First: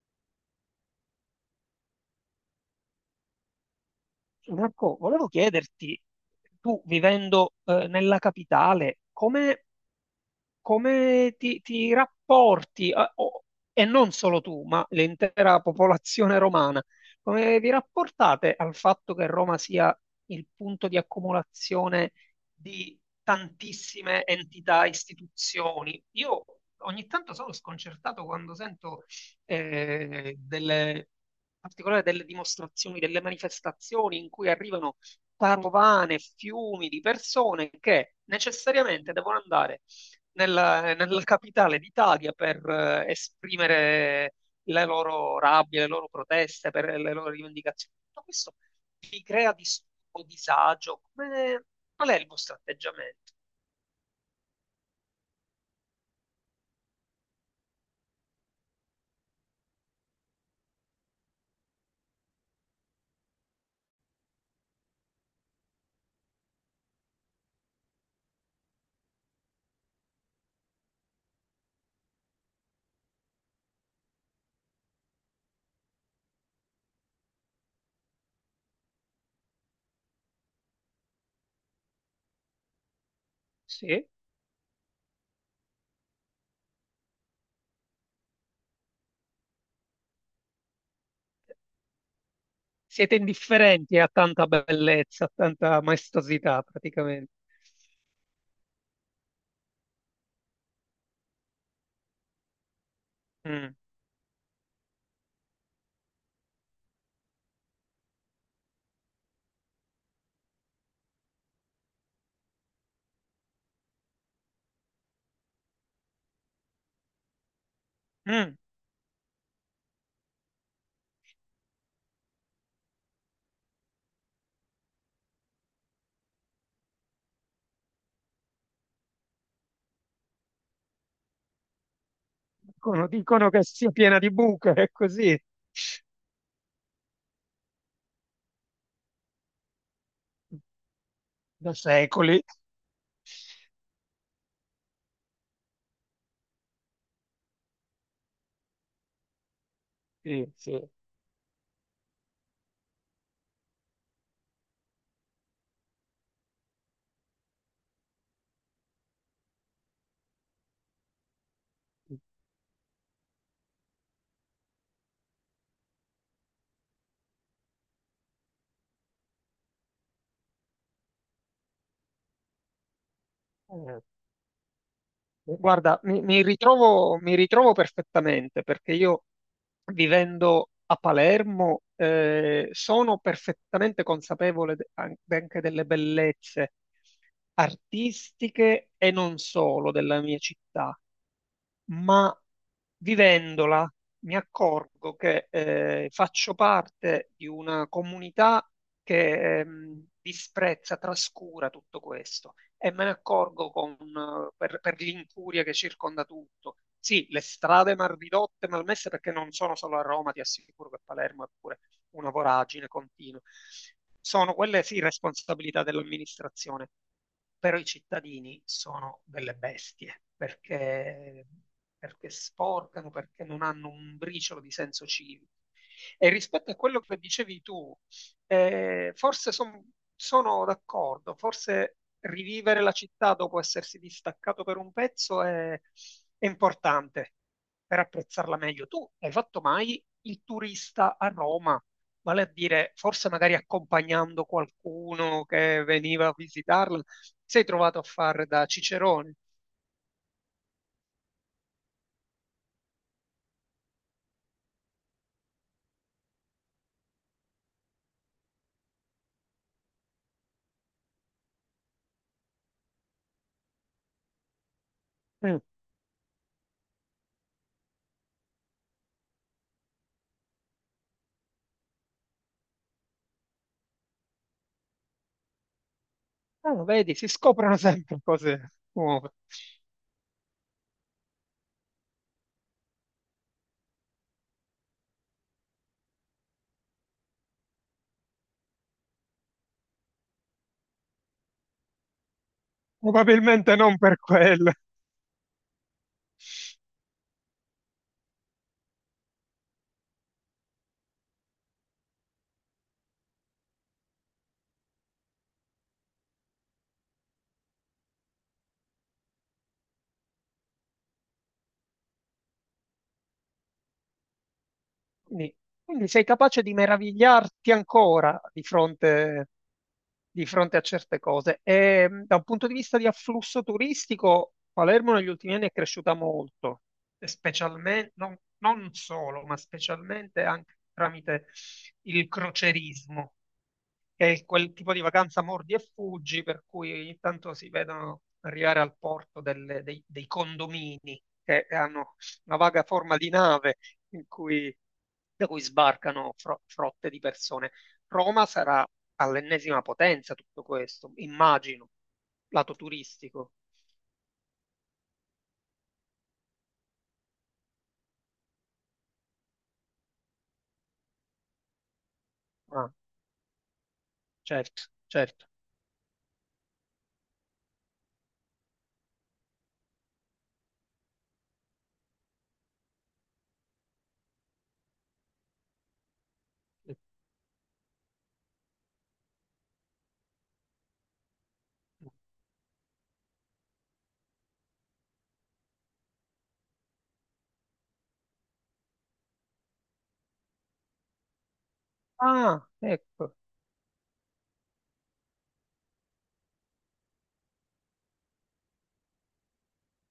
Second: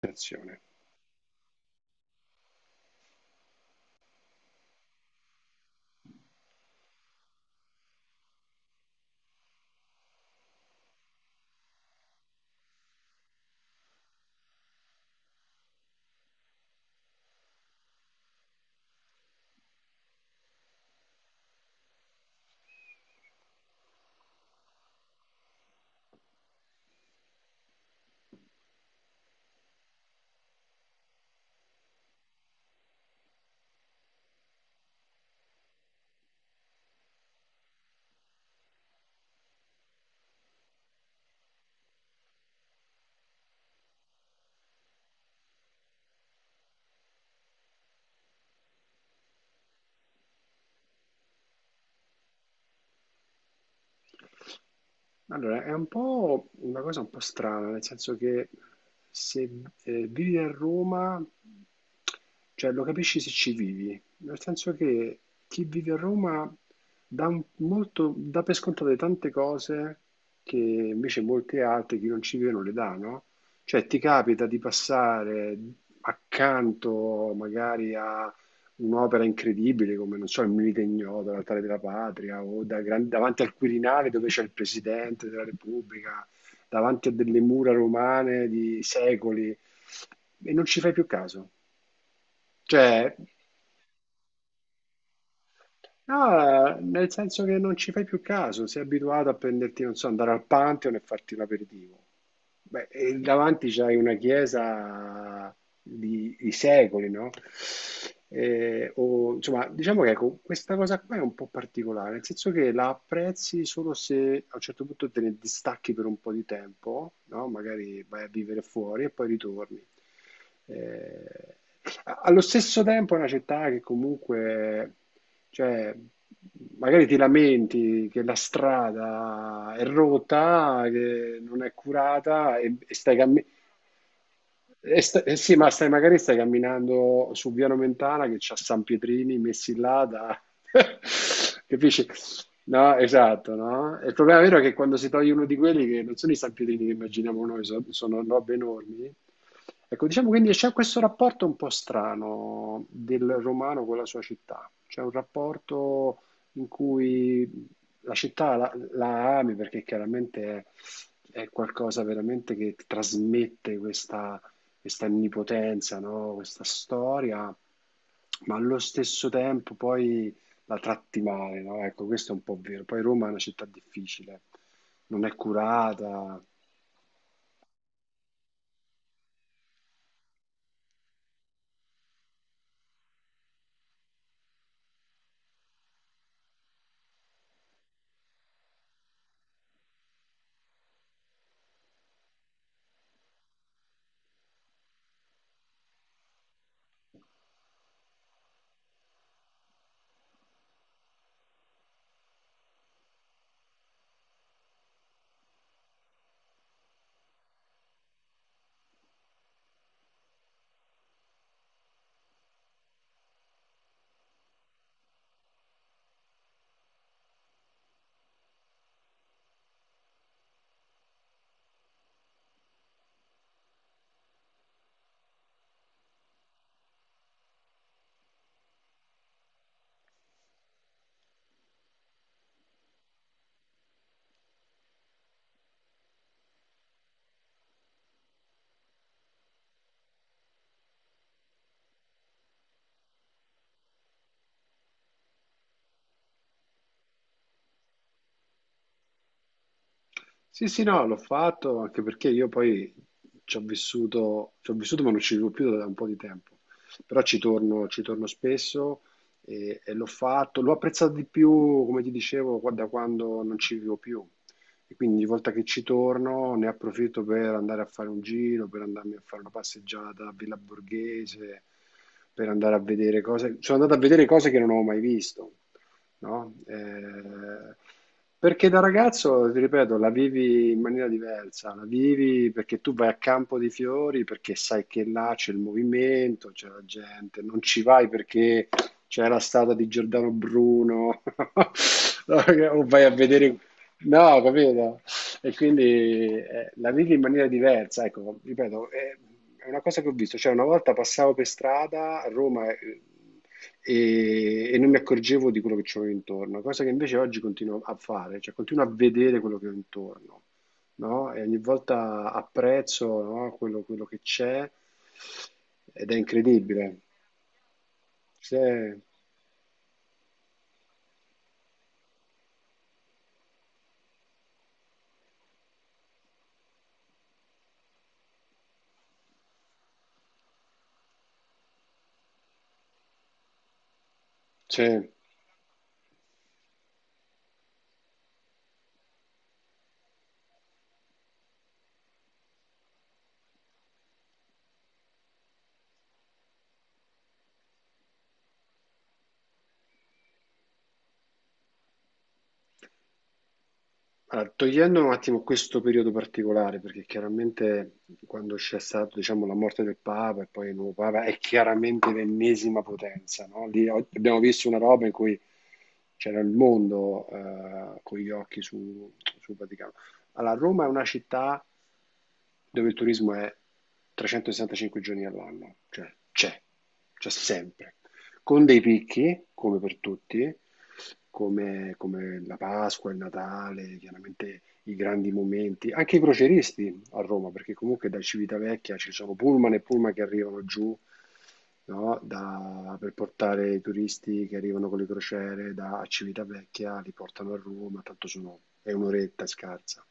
Attenzione. Marco, volevo chiederti, tu vivendo nella capitale, come ti rapporti, e non solo tu, ma l'intera popolazione romana, come vi rapportate al fatto che Roma sia il punto di accumulazione di tantissime entità, istituzioni? Io ogni tanto sono sconcertato quando sento in particolare delle dimostrazioni, delle manifestazioni in cui arrivano carovane, fiumi di persone che necessariamente devono andare nella capitale d'Italia per esprimere le loro rabbie, le loro proteste, per le loro rivendicazioni. Tutto questo vi crea disturbo, disagio. Qual è il vostro atteggiamento? Allora, è un po' una cosa un po' strana, nel senso che se vivi a Roma, cioè lo capisci se ci vivi, nel senso che chi vive a Roma dà, molto, dà per scontate tante cose che invece molte altre, chi non ci vive, non le dà, no? Cioè ti capita di passare accanto magari a un'opera incredibile come, non so, il Milite Ignoto, l'Altare della Patria, o davanti al Sì. Quirinale dove c'è il Presidente della Repubblica, davanti a delle mura romane di secoli, e non ci fai più caso. Siete Cioè. indifferenti a tanta bellezza, a tanta maestosità, Ah, nel praticamente. senso che non ci fai più caso, sei abituato a prenderti, non so, andare al Pantheon e farti l'aperitivo. Beh, e davanti Mm. c'hai una chiesa di secoli, no? O, insomma, diciamo che ecco, questa cosa qua è un po' particolare, nel senso che la apprezzi solo se a un certo punto te ne distacchi per un po' di tempo, no? Magari vai a Mm. vivere fuori e poi ritorni. Eh, allo stesso tempo è una città che comunque, cioè, magari ti lamenti che la strada è rotta, che non è curata e Dicono, stai dicono camminando. che sia piena di buche, è così, Eh sì, ma stai, magari stai camminando su Via Nomentana che c'ha San Pietrini messi là da da Capisci? secoli. No, esatto, no? E il problema vero è che quando si toglie uno di quelli che non sono i stampedini che immaginiamo noi, sono robe enormi. Ecco, diciamo quindi Sì, c'è sì. questo rapporto un po' strano del romano con la sua città. C'è un rapporto in cui la città la ami perché chiaramente è qualcosa veramente che ti trasmette questa, questa onnipotenza, no? Questa storia, ma allo stesso tempo poi la tratti male, no? Ecco, questo è un po' vero. Poi Roma è una città Eh, difficile, non è guarda, curata. Mi ritrovo perfettamente perché io vivendo a Palermo sono perfettamente consapevole anche delle bellezze artistiche e non solo della mia città, ma vivendola mi accorgo che faccio parte di una comunità che disprezza, trascura tutto questo e me ne accorgo con, per l'incuria che circonda tutto. Sì, le strade mal ridotte, malmesse, perché non sono solo a Roma, ti assicuro che Palermo è pure una voragine continua. Sono quelle sì responsabilità dell'amministrazione, però i cittadini sono delle bestie, perché, perché sporcano, perché non hanno un briciolo di senso civico. E rispetto a quello che dicevi tu, forse son- sono d'accordo, forse rivivere la città dopo essersi distaccato per un pezzo è importante per apprezzarla meglio. Tu hai fatto mai il turista a Roma? Vale a dire, forse magari accompagnando qualcuno che veniva a visitarla, sei trovato a fare da cicerone. Sì, sì, no, l'ho fatto anche perché io poi ci ho vissuto ma non ci vivo più da un po' di tempo, però ci torno spesso e l'ho fatto, l'ho apprezzato di più, come ti dicevo, da quando non ci vivo più e quindi ogni volta Mm. che ci torno ne approfitto per andare a fare un giro, per andarmi a fare una passeggiata a Villa Borghese, per andare a vedere cose, sono andato a vedere cose che non avevo mai visto, no? Ah, vedi, si scoprono sempre Perché cose da nuove. ragazzo, ti ripeto, la vivi in maniera diversa, la vivi perché tu vai a Campo dei Fiori, perché sai che là c'è il movimento, c'è la gente, non ci vai perché c'è la statua di Giordano Bruno, o vai a vedere... Probabilmente non per No, quello. capito? E quindi la vivi in maniera diversa, ecco, ripeto, è una cosa che ho visto, cioè una volta passavo per strada a Roma... e non mi accorgevo di quello che c'avevo intorno, cosa che invece oggi continuo a fare, cioè continuo a vedere quello che ho intorno, no? E ogni volta apprezzo, no, quello che c'è Quindi, quindi ed è sei capace di incredibile. meravigliarti ancora C'è, di fronte a certe cose. E da un punto di vista di afflusso turistico, Palermo negli ultimi anni è cresciuta molto, e specialmente, non, non solo, ma specialmente anche tramite il crocerismo è quel tipo di c'è. vacanza mordi e fuggi, per cui ogni tanto si vedono arrivare al porto dei condomini che hanno una vaga forma di nave in cui, da cui sbarcano frotte di persone. Roma sarà all'ennesima potenza tutto questo, immagino, lato turistico. Allora, togliendo un attimo questo periodo particolare, perché chiaramente quando c'è stata, diciamo, la morte del Papa e poi il nuovo Papa è chiaramente l'ennesima Ah, potenza, no? Lì abbiamo visto una certo, roba in cui certo. c'era il mondo con gli occhi sul Vaticano. Allora, Roma è una città dove il turismo è 365 giorni all'anno, cioè c'è sempre, con dei picchi, come per tutti, come, come la Pasqua, il Natale, chiaramente i grandi momenti, anche i croceristi a Roma, perché comunque da Civitavecchia ci sono pullman e pullman che arrivano giù, no, Ah, per ecco. portare i turisti che arrivano con le crociere da Civitavecchia, li portano a Roma, tanto sono, è un'oretta scarsa.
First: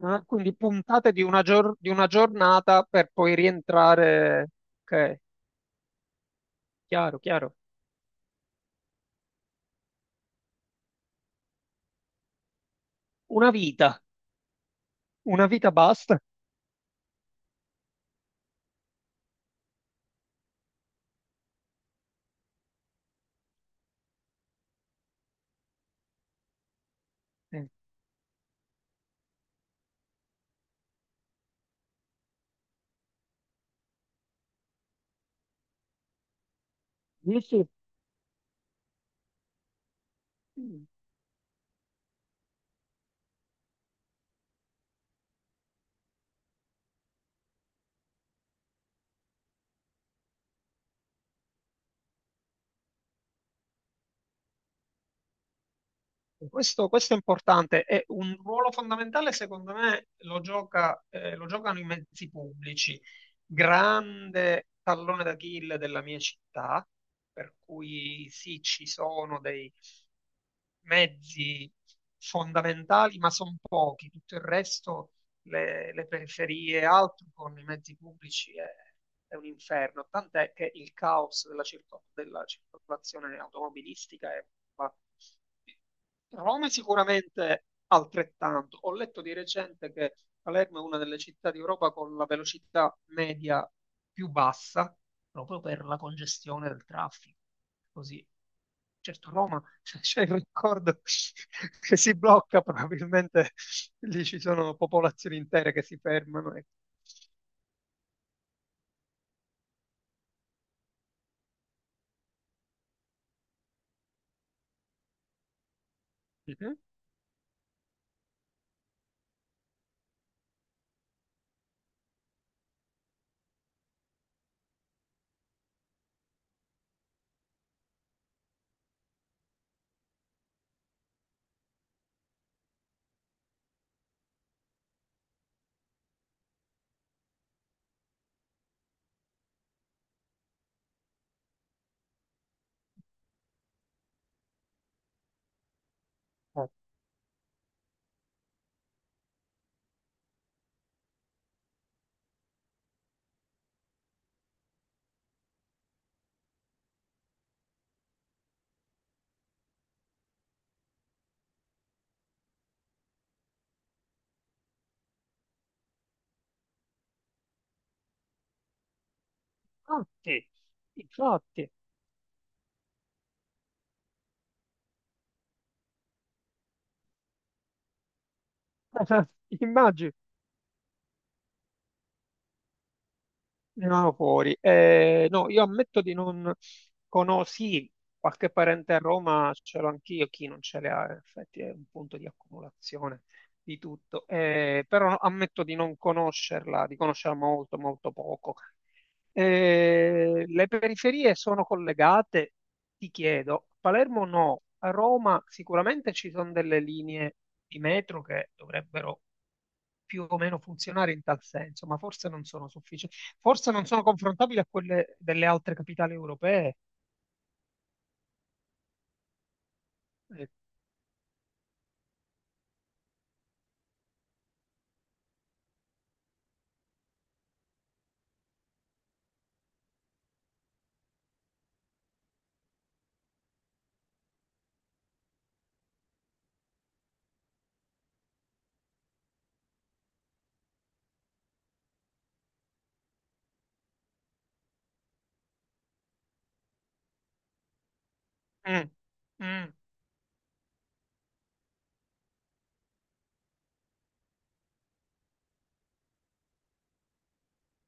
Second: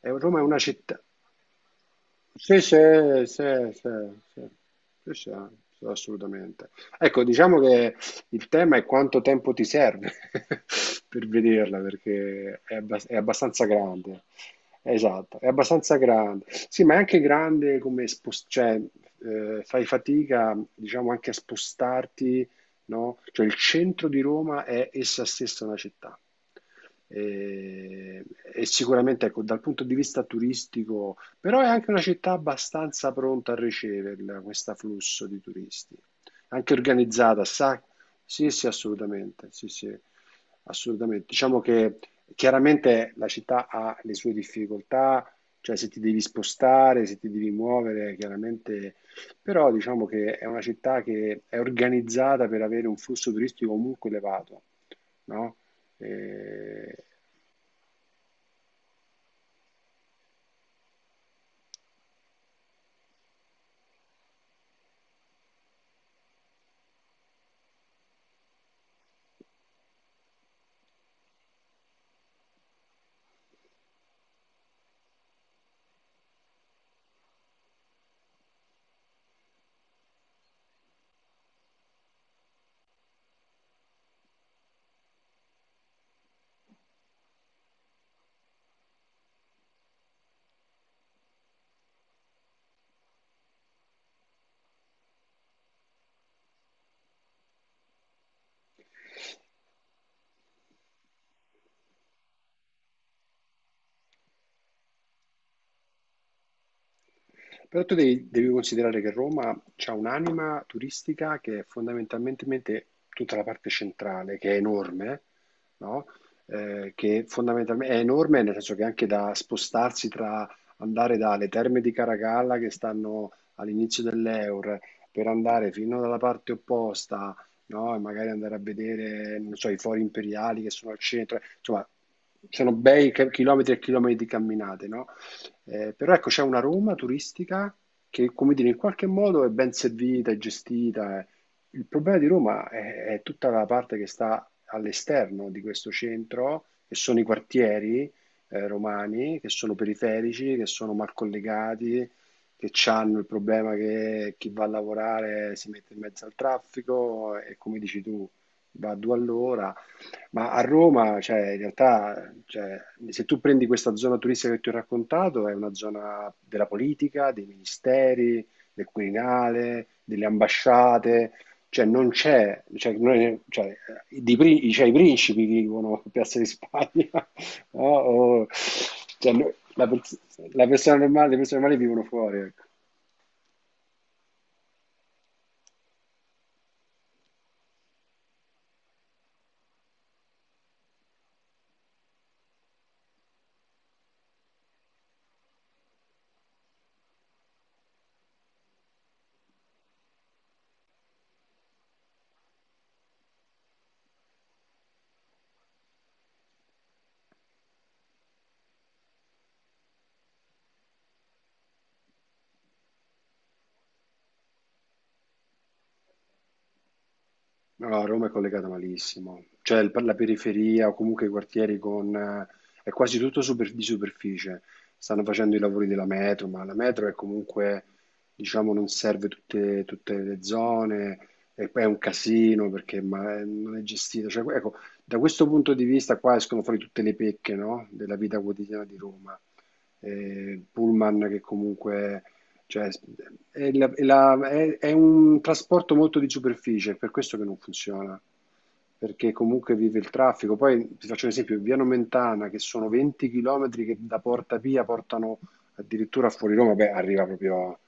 E Ah, Roma è quindi una città, puntate di una, di una sì, sì, giornata per poi sì, sì, sì, rientrare. sì, Ok, sì, assolutamente. chiaro, Ecco, chiaro. diciamo che il tema è quanto tempo ti serve per vederla, perché è, è Una abbastanza vita, grande. Esatto, è una vita abbastanza basta. grande. Sì, ma è anche grande come cioè, fai fatica, diciamo, anche a spostarti, no? Cioè il centro di Roma è essa stessa una città. Eh, E, e sicuramente, ecco, dal punto di vista turistico però è anche una città abbastanza pronta a riceverla, questo flusso di turisti. Anche organizzata, dici? sa? Sì, sì, assolutamente, sì, sì, Mm. assolutamente. Diciamo che chiaramente la città ha le sue difficoltà, cioè se ti devi spostare, se ti devi muovere, chiaramente, però diciamo che è una città che è organizzata per avere un flusso turistico comunque elevato, no? Questo, Eh, questo è importante, è un ruolo fondamentale secondo me lo lo giocano i mezzi pubblici, grande tallone d'Achille della mia città, per cui sì, ci sono dei mezzi fondamentali, ma sono pochi, tutto il resto le periferie e altro con i mezzi pubblici è un inferno, tant'è che il caos della circolazione automobilistica è... ma- Roma è sicuramente altrettanto. Ho letto di recente che Palermo è una delle città d'Europa con la velocità media più bassa, proprio per la congestione del traffico. Così. Certo, Roma c'è il record che si blocca probabilmente. Lì ci sono popolazioni intere che si fermano e... però tu devi considerare che Roma ha un'anima turistica che è fondamentalmente tutta la parte centrale, che è enorme, no? Che fondamentalmente è enorme nel senso che anche da spostarsi tra andare dalle terme di Caracalla che stanno all'inizio dell'Eur per andare fino dalla parte opposta, no? E magari andare a vedere, non so, i fori imperiali che sono al centro, insomma, sono bei chilometri e chilometri di camminate, no? Però ecco, c'è una Roma turistica che, come dire, in qualche modo è ben servita, è gestita. Il problema di Roma è tutta la parte che sta all'esterno di questo centro, che sono i quartieri romani, che sono periferici, che sono mal collegati, che hanno il problema che chi va a lavorare si mette in mezzo al traffico e come dici tu, va a due all'ora ma a Roma, cioè, in realtà, cioè, se tu prendi questa zona turistica che ti ho raccontato, è una zona della politica, dei ministeri, del Quirinale, delle Infatti, ambasciate, infatti, cioè non c'è, cioè, cioè, cioè, i principi vivono a Piazza di Spagna, no? Cioè, immagino la persona normale, le persone normali vivono fuori, ecco. venivano fuori. No, io ammetto di non conosci qualche parente a Roma, ce l'ho anch'io, chi non ce l'ha, in effetti è un punto di accumulazione di tutto. Però ammetto di non conoscerla, di conoscerla molto, molto poco. Le periferie sono collegate? Ti chiedo. A Palermo no, a Roma sicuramente ci sono delle linee di metro che dovrebbero più o meno funzionare in tal senso, ma forse non sono sufficienti, forse non sono confrontabili a quelle delle altre capitali europee. No, no, Roma è collegata malissimo, cioè per la Eh, periferia o comunque i quartieri con... è quasi tutto di superficie, stanno facendo i lavori della metro, ma la metro è comunque, diciamo, non serve tutte, le zone e poi è un casino perché ma, non è gestita. Cioè, ecco, da questo punto di vista qua escono fuori tutte le pecche, no, della vita quotidiana di Roma, eh, il pullman che comunque cioè, è un trasporto molto di superficie, è per questo che non funziona, mm, perché mm, comunque vive il traffico. Poi ti faccio un esempio, via Nomentana, che sono 20 km che da Porta Pia portano addirittura fuori Roma, beh, arriva proprio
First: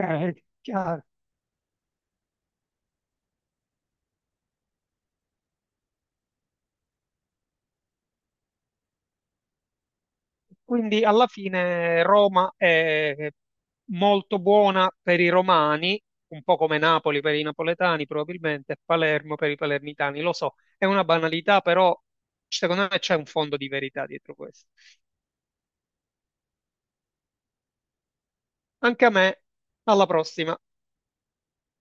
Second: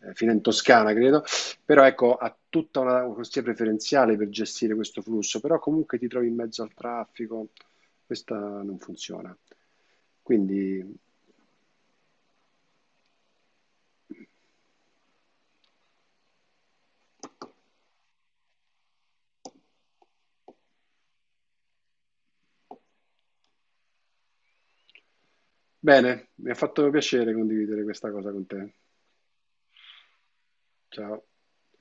fino in Toscana, chiaro. credo, però ecco, ha tutta una corsia preferenziale per gestire questo flusso, però comunque ti trovi in mezzo al traffico, questa non funziona. Quindi, Quindi alla fine Roma è molto buona per i romani, un po' come Napoli per i napoletani probabilmente, e Palermo per i palermitani. Lo so, è una banalità, però secondo me c'è un fondo di verità dietro questo. bene, mi ha fatto piacere condividere questa cosa con te. Anche a me, alla prossima. Ciao.